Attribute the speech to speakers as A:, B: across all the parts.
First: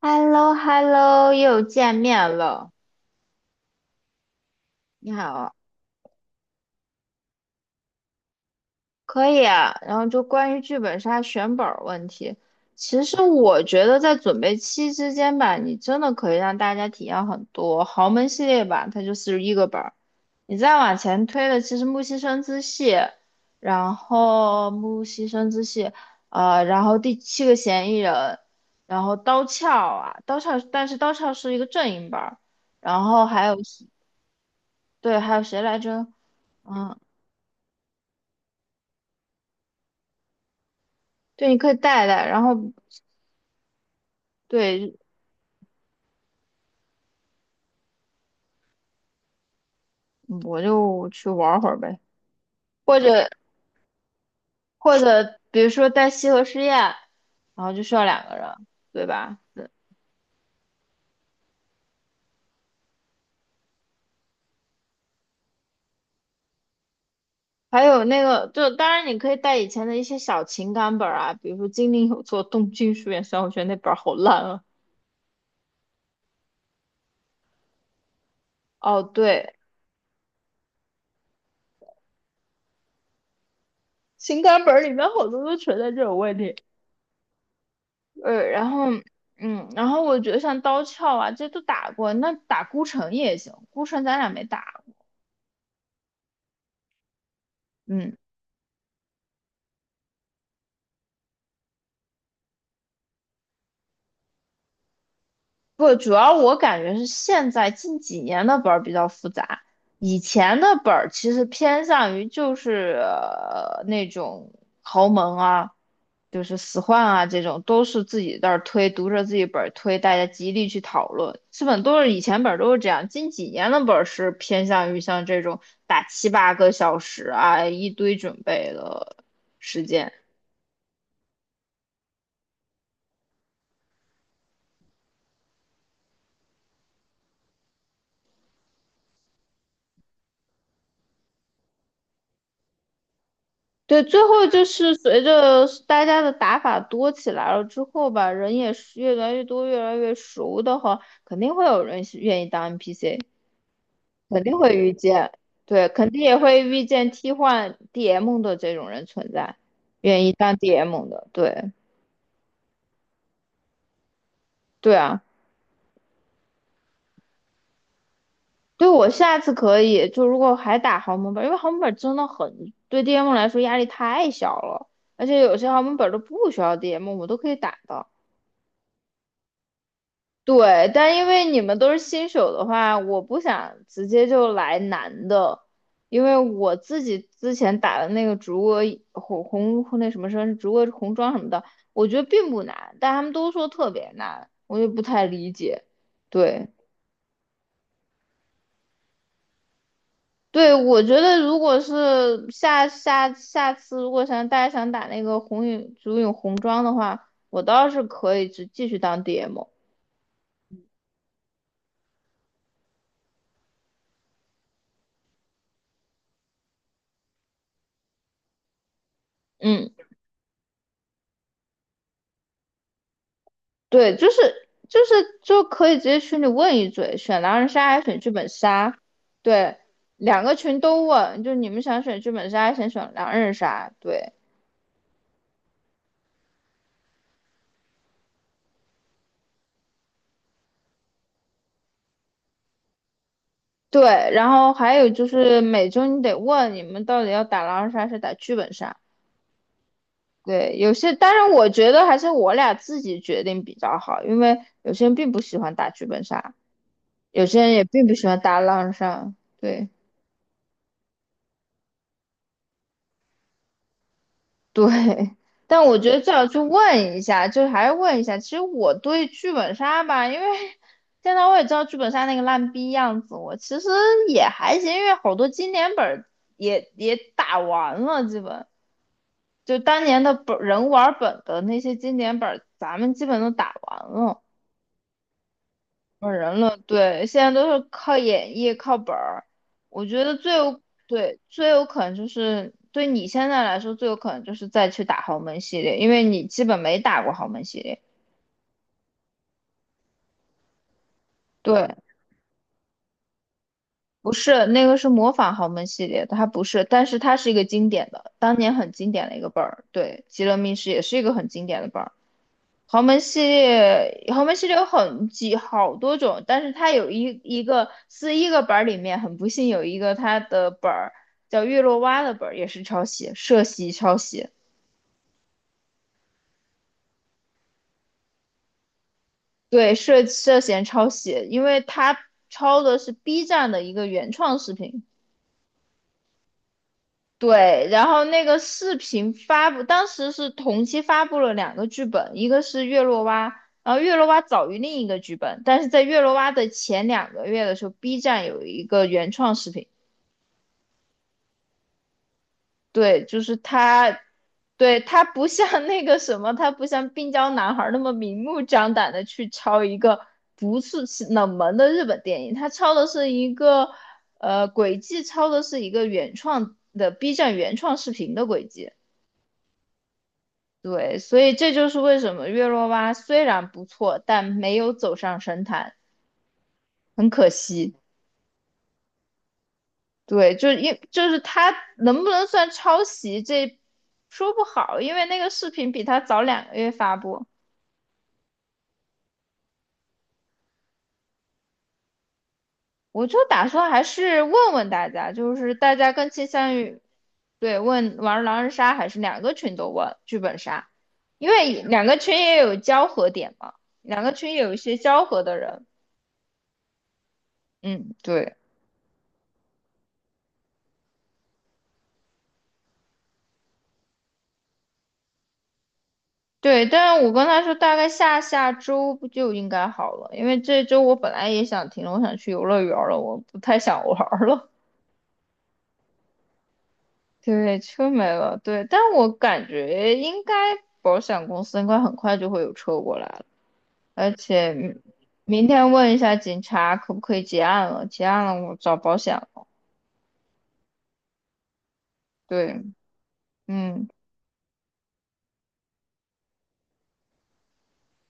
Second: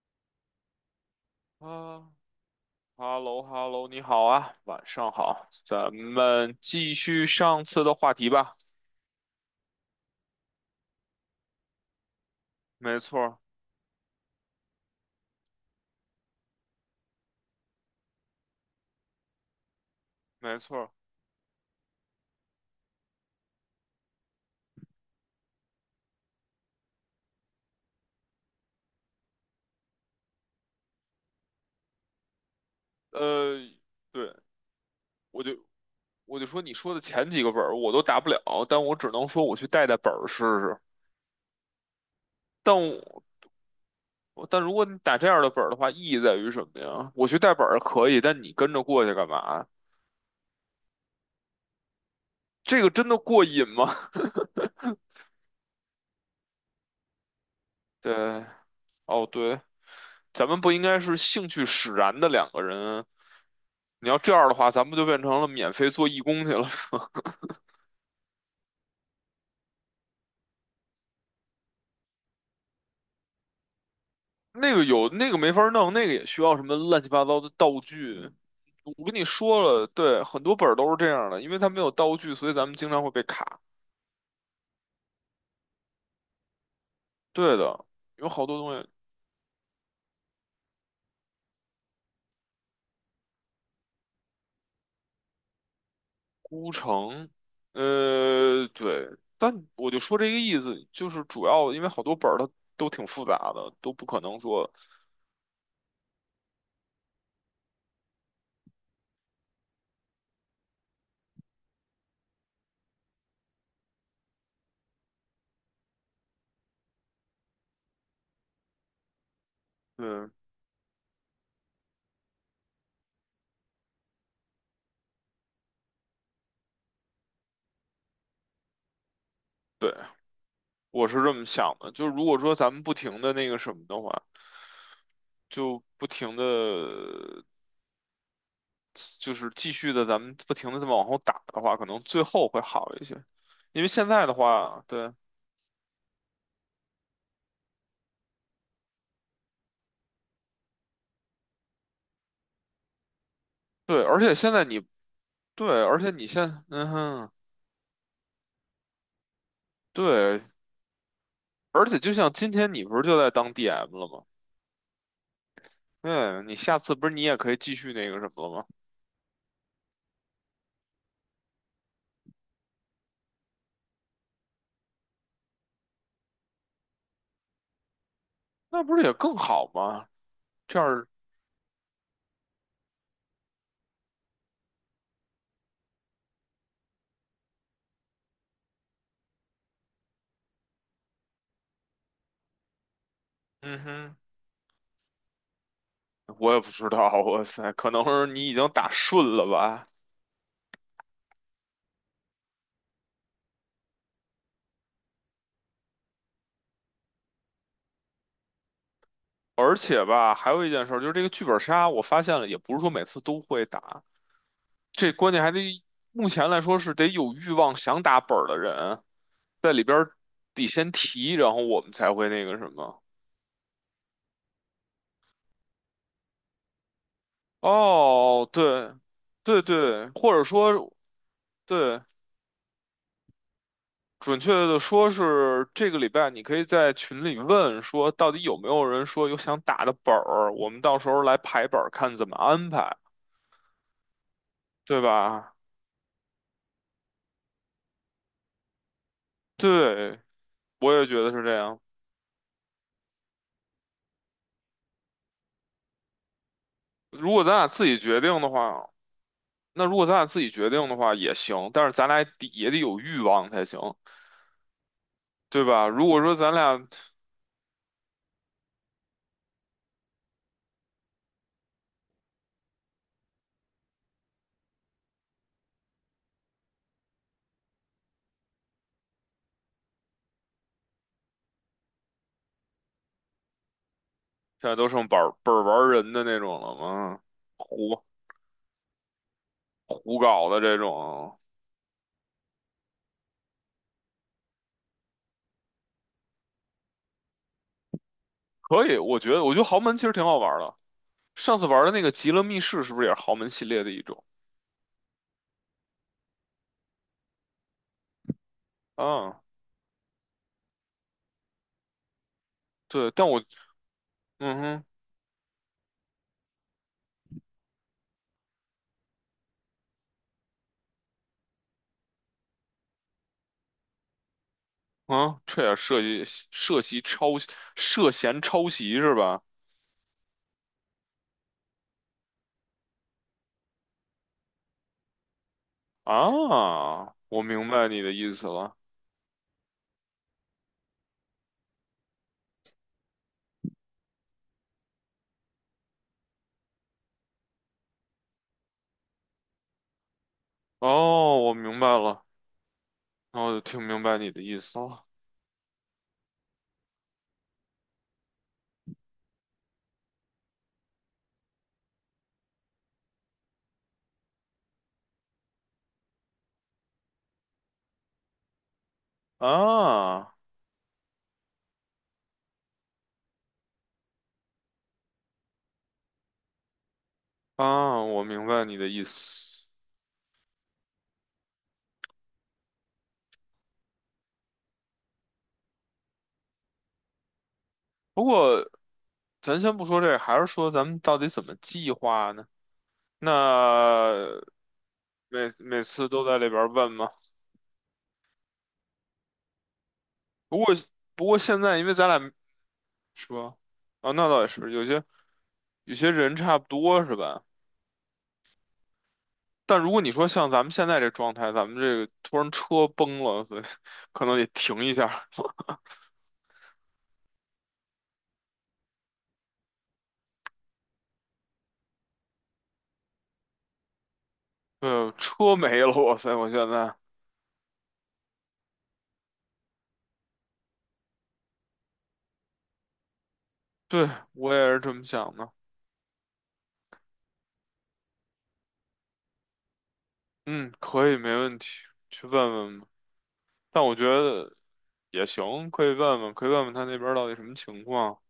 A: h e l l o h e l l o 又见
B: 啊
A: 面了。
B: 哈喽哈喽，你好啊，晚上
A: 你
B: 好，
A: 好，
B: 咱们继续上次的话题吧。
A: 可以啊。然后就关于剧本杀选本儿问题，
B: 没
A: 其实
B: 错儿，
A: 我觉得在准备期之间吧，你真的可以让大家体验很多。豪门系列吧，它就四十一个本儿。你
B: 没
A: 再
B: 错儿。
A: 往前推的，其实木西生之系，然后第七个嫌疑人，然后刀鞘啊，刀鞘，但是刀鞘是一个阵营本儿，然后还有。
B: 呃，对，
A: 对，还有
B: 我就
A: 谁来着？
B: 我就说你说
A: 嗯，
B: 的前几个本儿我都打不了，但我只能说我去带带本儿试试。
A: 对，你可以带带，然后
B: 但但如果你
A: 对，
B: 打这样的本儿的话，意义在于什么呀？我去带本儿可以，但你跟着过去干嘛？
A: 嗯我就去玩会儿呗，
B: 这个
A: 或
B: 真的
A: 者
B: 过瘾吗？
A: 或者比如说带西河实验，然后就需 要两个
B: 对，
A: 人，对
B: 哦
A: 吧？
B: 对。
A: 对，
B: 咱们不应该是兴趣使然的两个人。你要这样的话，咱们就变成了免费做义工去了。
A: 还有那个，就当然你可以带以前的一些小情感本儿啊，比如说《金陵有座东京书院》，虽然我觉得那本儿好烂啊。
B: 那个有，那个没法弄，那个也需要什么乱七八糟的道具。
A: 哦，
B: 我跟你
A: 对，
B: 说了，对，很多本儿都是这样的，因为它没有道具，所以咱们经常会被卡。
A: 情感本儿里面好多都存在这种问题。
B: 对的，有
A: 呃，
B: 好多
A: 然
B: 东
A: 后
B: 西，
A: 然后我觉得像刀鞘啊，这都打过，那打孤城也行，孤城咱俩没打，
B: 孤城，
A: 嗯。
B: 呃，对，但我就说这个意思，就是主要因为好多本儿它都挺复杂的，都不可能说，
A: 不，主要我感觉是现在近几年的本儿比较复杂，以前的本儿其实偏向于就是、那种豪门啊，就是死换啊这种，都是自己在那儿推，读着自己本儿推，大家
B: 嗯，
A: 极力去讨论。基本都是以前本儿都是这样，近几年的本儿是偏向于像这种打7、8个小时啊，一堆准备的时
B: 对。
A: 间。
B: 我是这么想的，就如果说咱们不停的那个什么的话，就不停的，就是继续的，咱们不停的再往后打的话，可能最后会好一些。因为
A: 对，
B: 现
A: 最
B: 在的
A: 后就
B: 话，
A: 是
B: 对
A: 随着大家的打法多起来了之后吧，人也是越来越多、越来越熟的话，肯定会有人是愿意当 NPC，
B: 对，而且
A: 肯
B: 现
A: 定
B: 在
A: 会
B: 你
A: 遇见，
B: 对，
A: 对，
B: 而
A: 肯
B: 且
A: 定
B: 你
A: 也会
B: 现
A: 遇
B: 嗯
A: 见
B: 哼，
A: 替换 DM 的这种人存在，愿意
B: 对，
A: 当 DM 的，对，
B: 而且就像今天你不是就在当 DM 了吗？
A: 对啊，
B: 对，你下次不是你也可以继续那个什么了吗？
A: 对我下次可以，就如果还打豪门本，因为豪门本真的很，对 DM 来说压力太小了，而且有些豪门本都不需要 DM，我都可以打的。
B: 那不是也更好吗？这
A: 对，
B: 样，
A: 但因为你们都是新手的话，我不想直接就来难的，因为我自己之前打的那个竹鹅红那什么什么竹鹅红装什么的，我觉得并不难，但他们都说
B: 嗯
A: 特别
B: 哼，
A: 难，我也不太理解。
B: 我也不
A: 对，
B: 知道，哇塞，可能是你已经打顺了吧。
A: 对，我觉得如果是下下下次如果想大家想打那个红影竹影红装的话，我倒是可以只继续当 DM。
B: 而且吧，还有一件事儿，就是这个剧本杀，我发现了，也不是说每次都会打，这关键还得目前来说是得有欲望想打本儿的人在里
A: 嗯。
B: 边儿得先提，然后我们才会那个什么。
A: 对，就可以直接群里问一嘴，选狼人杀还是选剧本
B: 哦，对，
A: 杀？
B: 对
A: 对，
B: 对，或
A: 两
B: 者
A: 个群
B: 说
A: 都问，就你们
B: 对，
A: 想选剧本杀还是想选狼人杀？对
B: 准确的说是这个礼拜你可以在群里问说，到底有没有人说有想打的本儿，我们到时候来排本儿看怎么安排，
A: 对，然后还
B: 对
A: 有就
B: 吧？
A: 是每周你得问你们到底要打狼人杀还是打剧本杀？
B: 对，
A: 对，有
B: 我也
A: 些
B: 觉得
A: 当
B: 是
A: 然
B: 这
A: 我
B: 样。
A: 觉得还是我俩自己决定比较好，因为有些人并不喜欢打剧本杀，
B: 如果
A: 有
B: 咱
A: 些
B: 俩
A: 人也
B: 自己
A: 并不
B: 决
A: 喜欢
B: 定的
A: 打狼
B: 话，
A: 人杀。
B: 那
A: 对。
B: 如果咱俩自己决定的话也行，但是咱俩得也得有欲望才行，
A: 对，
B: 对
A: 但
B: 吧？
A: 我
B: 如
A: 觉得
B: 果
A: 最
B: 说
A: 好
B: 咱
A: 去
B: 俩现
A: 问一下，就是还是问一下。其实我对剧本杀吧，因为 现在我也知道剧本杀那个烂逼样子，我其实也还行，因为好多经典本儿也打完了，基本就当年的本人物玩本的那些经典本儿咱们基本都打完了。
B: 在都剩本儿本儿玩人的
A: 本
B: 那
A: 人
B: 种了
A: 了，
B: 嘛，
A: 对，现在都是
B: 胡
A: 靠演绎、靠本儿。我
B: 胡
A: 觉得
B: 搞
A: 最
B: 的这
A: 有，对，
B: 种，
A: 最有可能就是对你现在来说，最有可能就是再去打豪门系列，因为你基本没打过豪门系列。
B: 可以，我觉得豪门其实挺好玩的。上次玩的
A: 对，
B: 那个《极乐密室》是不是也是豪门系列的一种？
A: 不是，那个是模仿豪门系列的它不是，但是它是一个经典的，当年很经典的一
B: 啊，
A: 个本儿。对，《极乐密室》也是一个很经典的本儿。豪
B: 对，
A: 门
B: 但
A: 系
B: 我
A: 列，豪门系列
B: 嗯
A: 有很几好多种，但是它有一个四十一个本儿里面，很不幸有一个它的本儿叫月落蛙的本儿也是抄袭，涉袭抄袭，
B: 哼啊，这也涉嫌抄袭是吧？
A: 对，涉嫌抄袭，因为它抄的是 B 站的一个原创视频，
B: 啊，我明
A: 对，
B: 白你
A: 然
B: 的
A: 后
B: 意
A: 那
B: 思
A: 个
B: 了。
A: 视频发布，当时是同期发布了2个剧本，一个是月落蛙，然后月落蛙早于另一个剧本，但是在月落蛙的前两个月的时候，B 站有一个原创视频，
B: 哦，我明白了，
A: 对，就
B: 那我
A: 是
B: 就听明白
A: 他，
B: 你的意思
A: 对，
B: 了。
A: 他不像那个什么，他不像病娇男孩那么明目张胆的去抄一个不是冷门的日本电影，他抄的是一个，轨迹抄的是一个原创的 B 站原创视频的轨迹。
B: 啊
A: 对，所以这就是为什么月落蛙虽然不错，但没有走上神坛，很可惜。
B: 啊，我明白你的意思。
A: 对，就是因就是他能不能算抄袭，这说不好，因为那个视频比他早两个月发布。
B: 不过咱先不说这个，还是说咱们到底怎么计划呢？
A: 我就打算还
B: 那
A: 是问问大家，
B: 每
A: 就是
B: 每
A: 大
B: 次
A: 家
B: 都
A: 更
B: 在
A: 倾
B: 里边
A: 向
B: 问
A: 于
B: 吗？
A: 对问玩狼人杀还是两个群都问剧本
B: 不过
A: 杀，
B: 不过
A: 因
B: 现在
A: 为
B: 因为
A: 两
B: 咱
A: 个
B: 俩
A: 群也有交
B: 是
A: 合点
B: 吧？
A: 嘛，
B: 啊，
A: 两
B: 那
A: 个
B: 倒也
A: 群也
B: 是，
A: 有一
B: 有
A: 些
B: 些
A: 交合的人。
B: 有些人差不多是吧？
A: 嗯，对。
B: 但如果你说像咱们现在这状态，咱们这个突然车崩了，所以 可能得停一下。
A: 对，但是我跟他说大概下下周不就应该好了，因为这周我本来也想停了，我想去游乐园了，我不太想玩儿了。
B: 呃，车没了，哇塞，我现在。
A: 对，车没了，对，但我感觉应该保险公司应该很快就会有车过来了，
B: 对，
A: 而
B: 我也
A: 且
B: 是这
A: 明
B: 么想的。
A: 明天问一下警察可不可以结案了，结案了我找保险了。
B: 嗯，可以，没问题，去问问
A: 对，
B: 吧。但我觉
A: 嗯。
B: 得也行，可以问问，可以问问他那边儿到底什么情况。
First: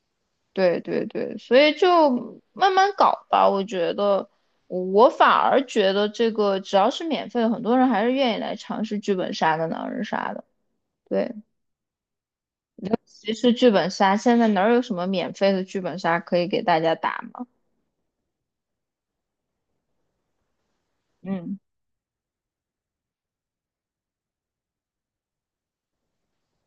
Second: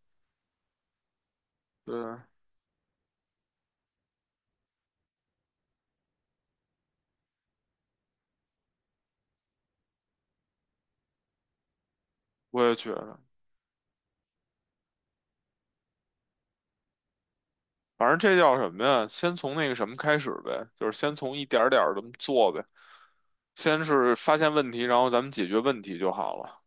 A: 对对对，所以
B: 对，
A: 就慢慢搞吧。我觉得，我反而觉得这个只要是免费的，很多人还是愿意来尝试剧本杀的、狼人杀的。对，
B: 我也觉得，
A: 其实剧本杀现在哪儿有什么免费的剧本杀可以给大家打嘛？
B: 反正这叫什么呀？先从那个什么开始呗，就是先从一
A: 嗯。
B: 点儿点儿这么做呗。先是发现问题，然后咱们解决问题就好了。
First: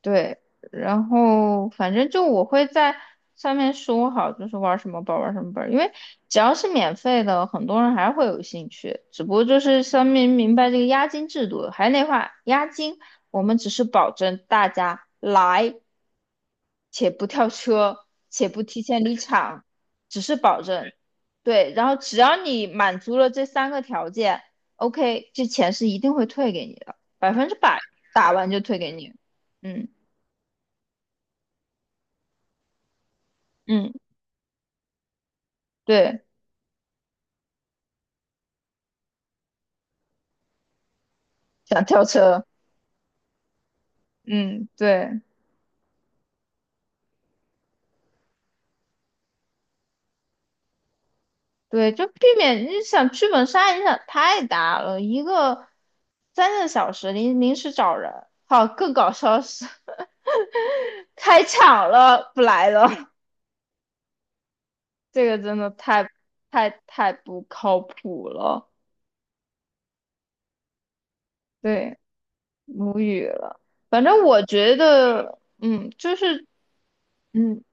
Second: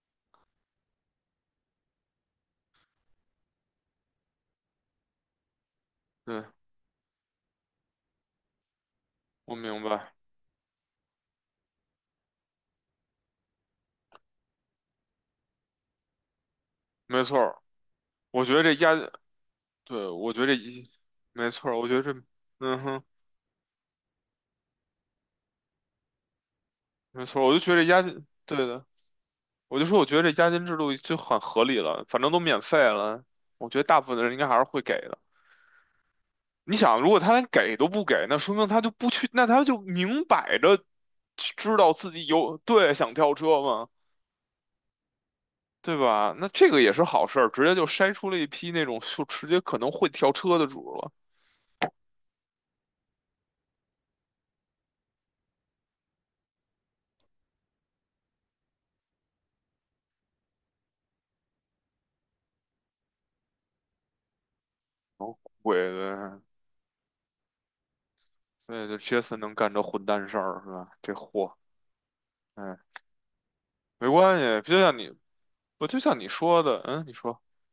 A: 对，然后反正就我会在上面说好，就是玩什么本儿玩什么本儿，因为只
B: 对，
A: 要是免费的，很多人还是会有兴趣。只不过
B: 我
A: 就是
B: 明
A: 上
B: 白，
A: 面明白这个押金制度，还是那话，押金我们只是保证大家来，且
B: 没
A: 不
B: 错
A: 跳
B: 儿
A: 车，
B: 我
A: 且
B: 觉
A: 不
B: 得这
A: 提
B: 压，
A: 前离场，
B: 对，
A: 只
B: 我
A: 是
B: 觉得这
A: 保
B: 一，
A: 证。
B: 没错
A: 对，
B: 儿我
A: 然后
B: 觉得这，
A: 只要你
B: 嗯
A: 满
B: 哼，
A: 足了这3个条件，OK，这钱是一定会退给你的，
B: 没
A: 百
B: 错儿
A: 分
B: 我
A: 之
B: 就觉
A: 百
B: 得这压，
A: 打完就
B: 对
A: 退
B: 的。
A: 给你。
B: 我就
A: 嗯。
B: 说，我觉得这押金制度就很合理了，反正都免费了，我觉得
A: 嗯，
B: 大部分的人应该还是会给的。
A: 对，
B: 你想，如果他连给都不给，那说明他就不去，那他就明摆着知
A: 想
B: 道
A: 跳
B: 自己
A: 车，
B: 有，对，想跳车嘛，
A: 嗯，对
B: 对吧？那这个也是好事儿，直接就筛出了一批那种就直接可能会跳车的主了。
A: 对，就避免你想剧本杀影响太大了，一个3个小时临时找人，好，更搞笑的是 开抢了不来了，这
B: 哦，
A: 个真的
B: 鬼
A: 太
B: 的，
A: 太太不靠谱了，
B: 所以这杰森能干这混蛋事儿是吧？这货，
A: 对，
B: 哎，
A: 无语了。反
B: 没
A: 正
B: 关
A: 我
B: 系，
A: 觉
B: 就像你，
A: 得，
B: 不
A: 嗯，
B: 就像你说的，嗯，你说
A: 嗯，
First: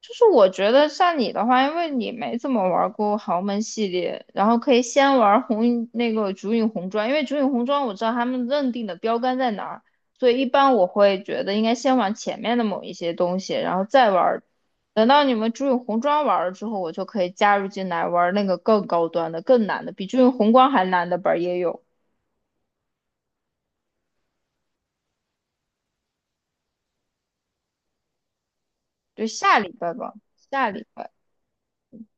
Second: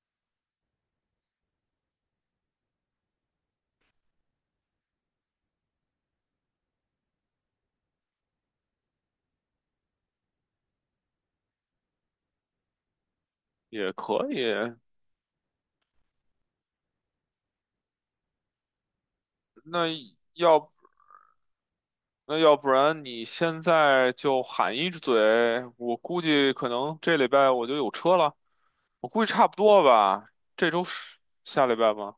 A: 就是我觉得像你的话，因为你没怎么玩过豪门系列，然后可以先玩红那个竹影红妆，因为竹影红妆我知道他们认定的标杆在哪儿，所以一般我会觉得应该先玩前面的某一些东西，然后
B: 也
A: 再
B: 可
A: 玩。
B: 以，
A: 等到你们竹影红妆玩了之后，我就可以加入进来玩那个更高端的、更难
B: 那
A: 的，比竹影红光
B: 要。
A: 还难的本儿也有。
B: 那要不然你现在就喊一嘴，我估计可能这礼拜我就有车了，我估
A: 对，
B: 计差不
A: 下礼
B: 多
A: 拜吧，
B: 吧。
A: 下
B: 这周
A: 礼拜。
B: 是下礼拜吗？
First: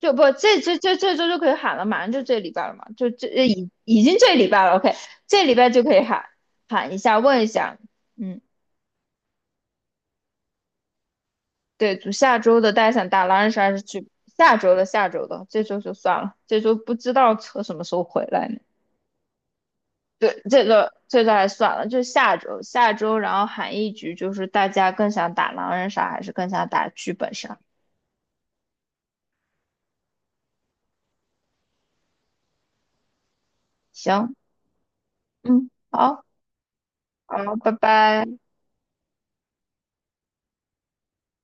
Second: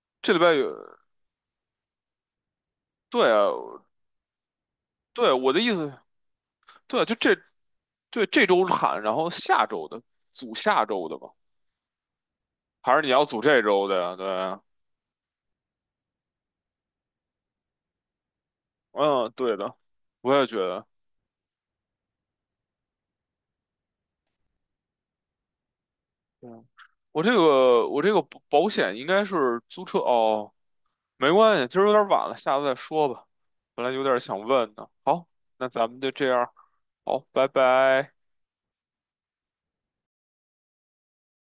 A: 就不，
B: 这礼拜
A: 这
B: 有，
A: 这这这周就可以喊了，马上就这礼拜了嘛，就这
B: 对
A: 呃
B: 啊，
A: 已已经这礼拜了，OK，
B: 对，
A: 这
B: 我
A: 礼
B: 的
A: 拜
B: 意
A: 就可
B: 思，
A: 以喊一
B: 对啊，就
A: 下，
B: 这，
A: 问一下，
B: 对，
A: 嗯，
B: 这周喊，然后下周的组下周的吧，
A: 对，就下周的大家
B: 还是
A: 想
B: 你
A: 打
B: 要组
A: 狼人
B: 这
A: 杀还是
B: 周的
A: 去
B: 呀？对
A: 下
B: 啊
A: 周的下周的，这周就算了，这周不知道车什么时候回来呢。
B: 嗯，对的，我
A: 对，
B: 也觉
A: 这
B: 得，
A: 个这个还算了，就下周下周，然后喊一局，就是大家更想打狼人杀还是更
B: 嗯，
A: 想打剧
B: 我这
A: 本杀？
B: 个我这个保险应该是租车哦。没关系，今儿有点晚了，下次再说吧。本来有点
A: 行，
B: 想问呢。好，那
A: 嗯，
B: 咱们就
A: 好，
B: 这样，好，拜
A: 好，拜
B: 拜。
A: 拜。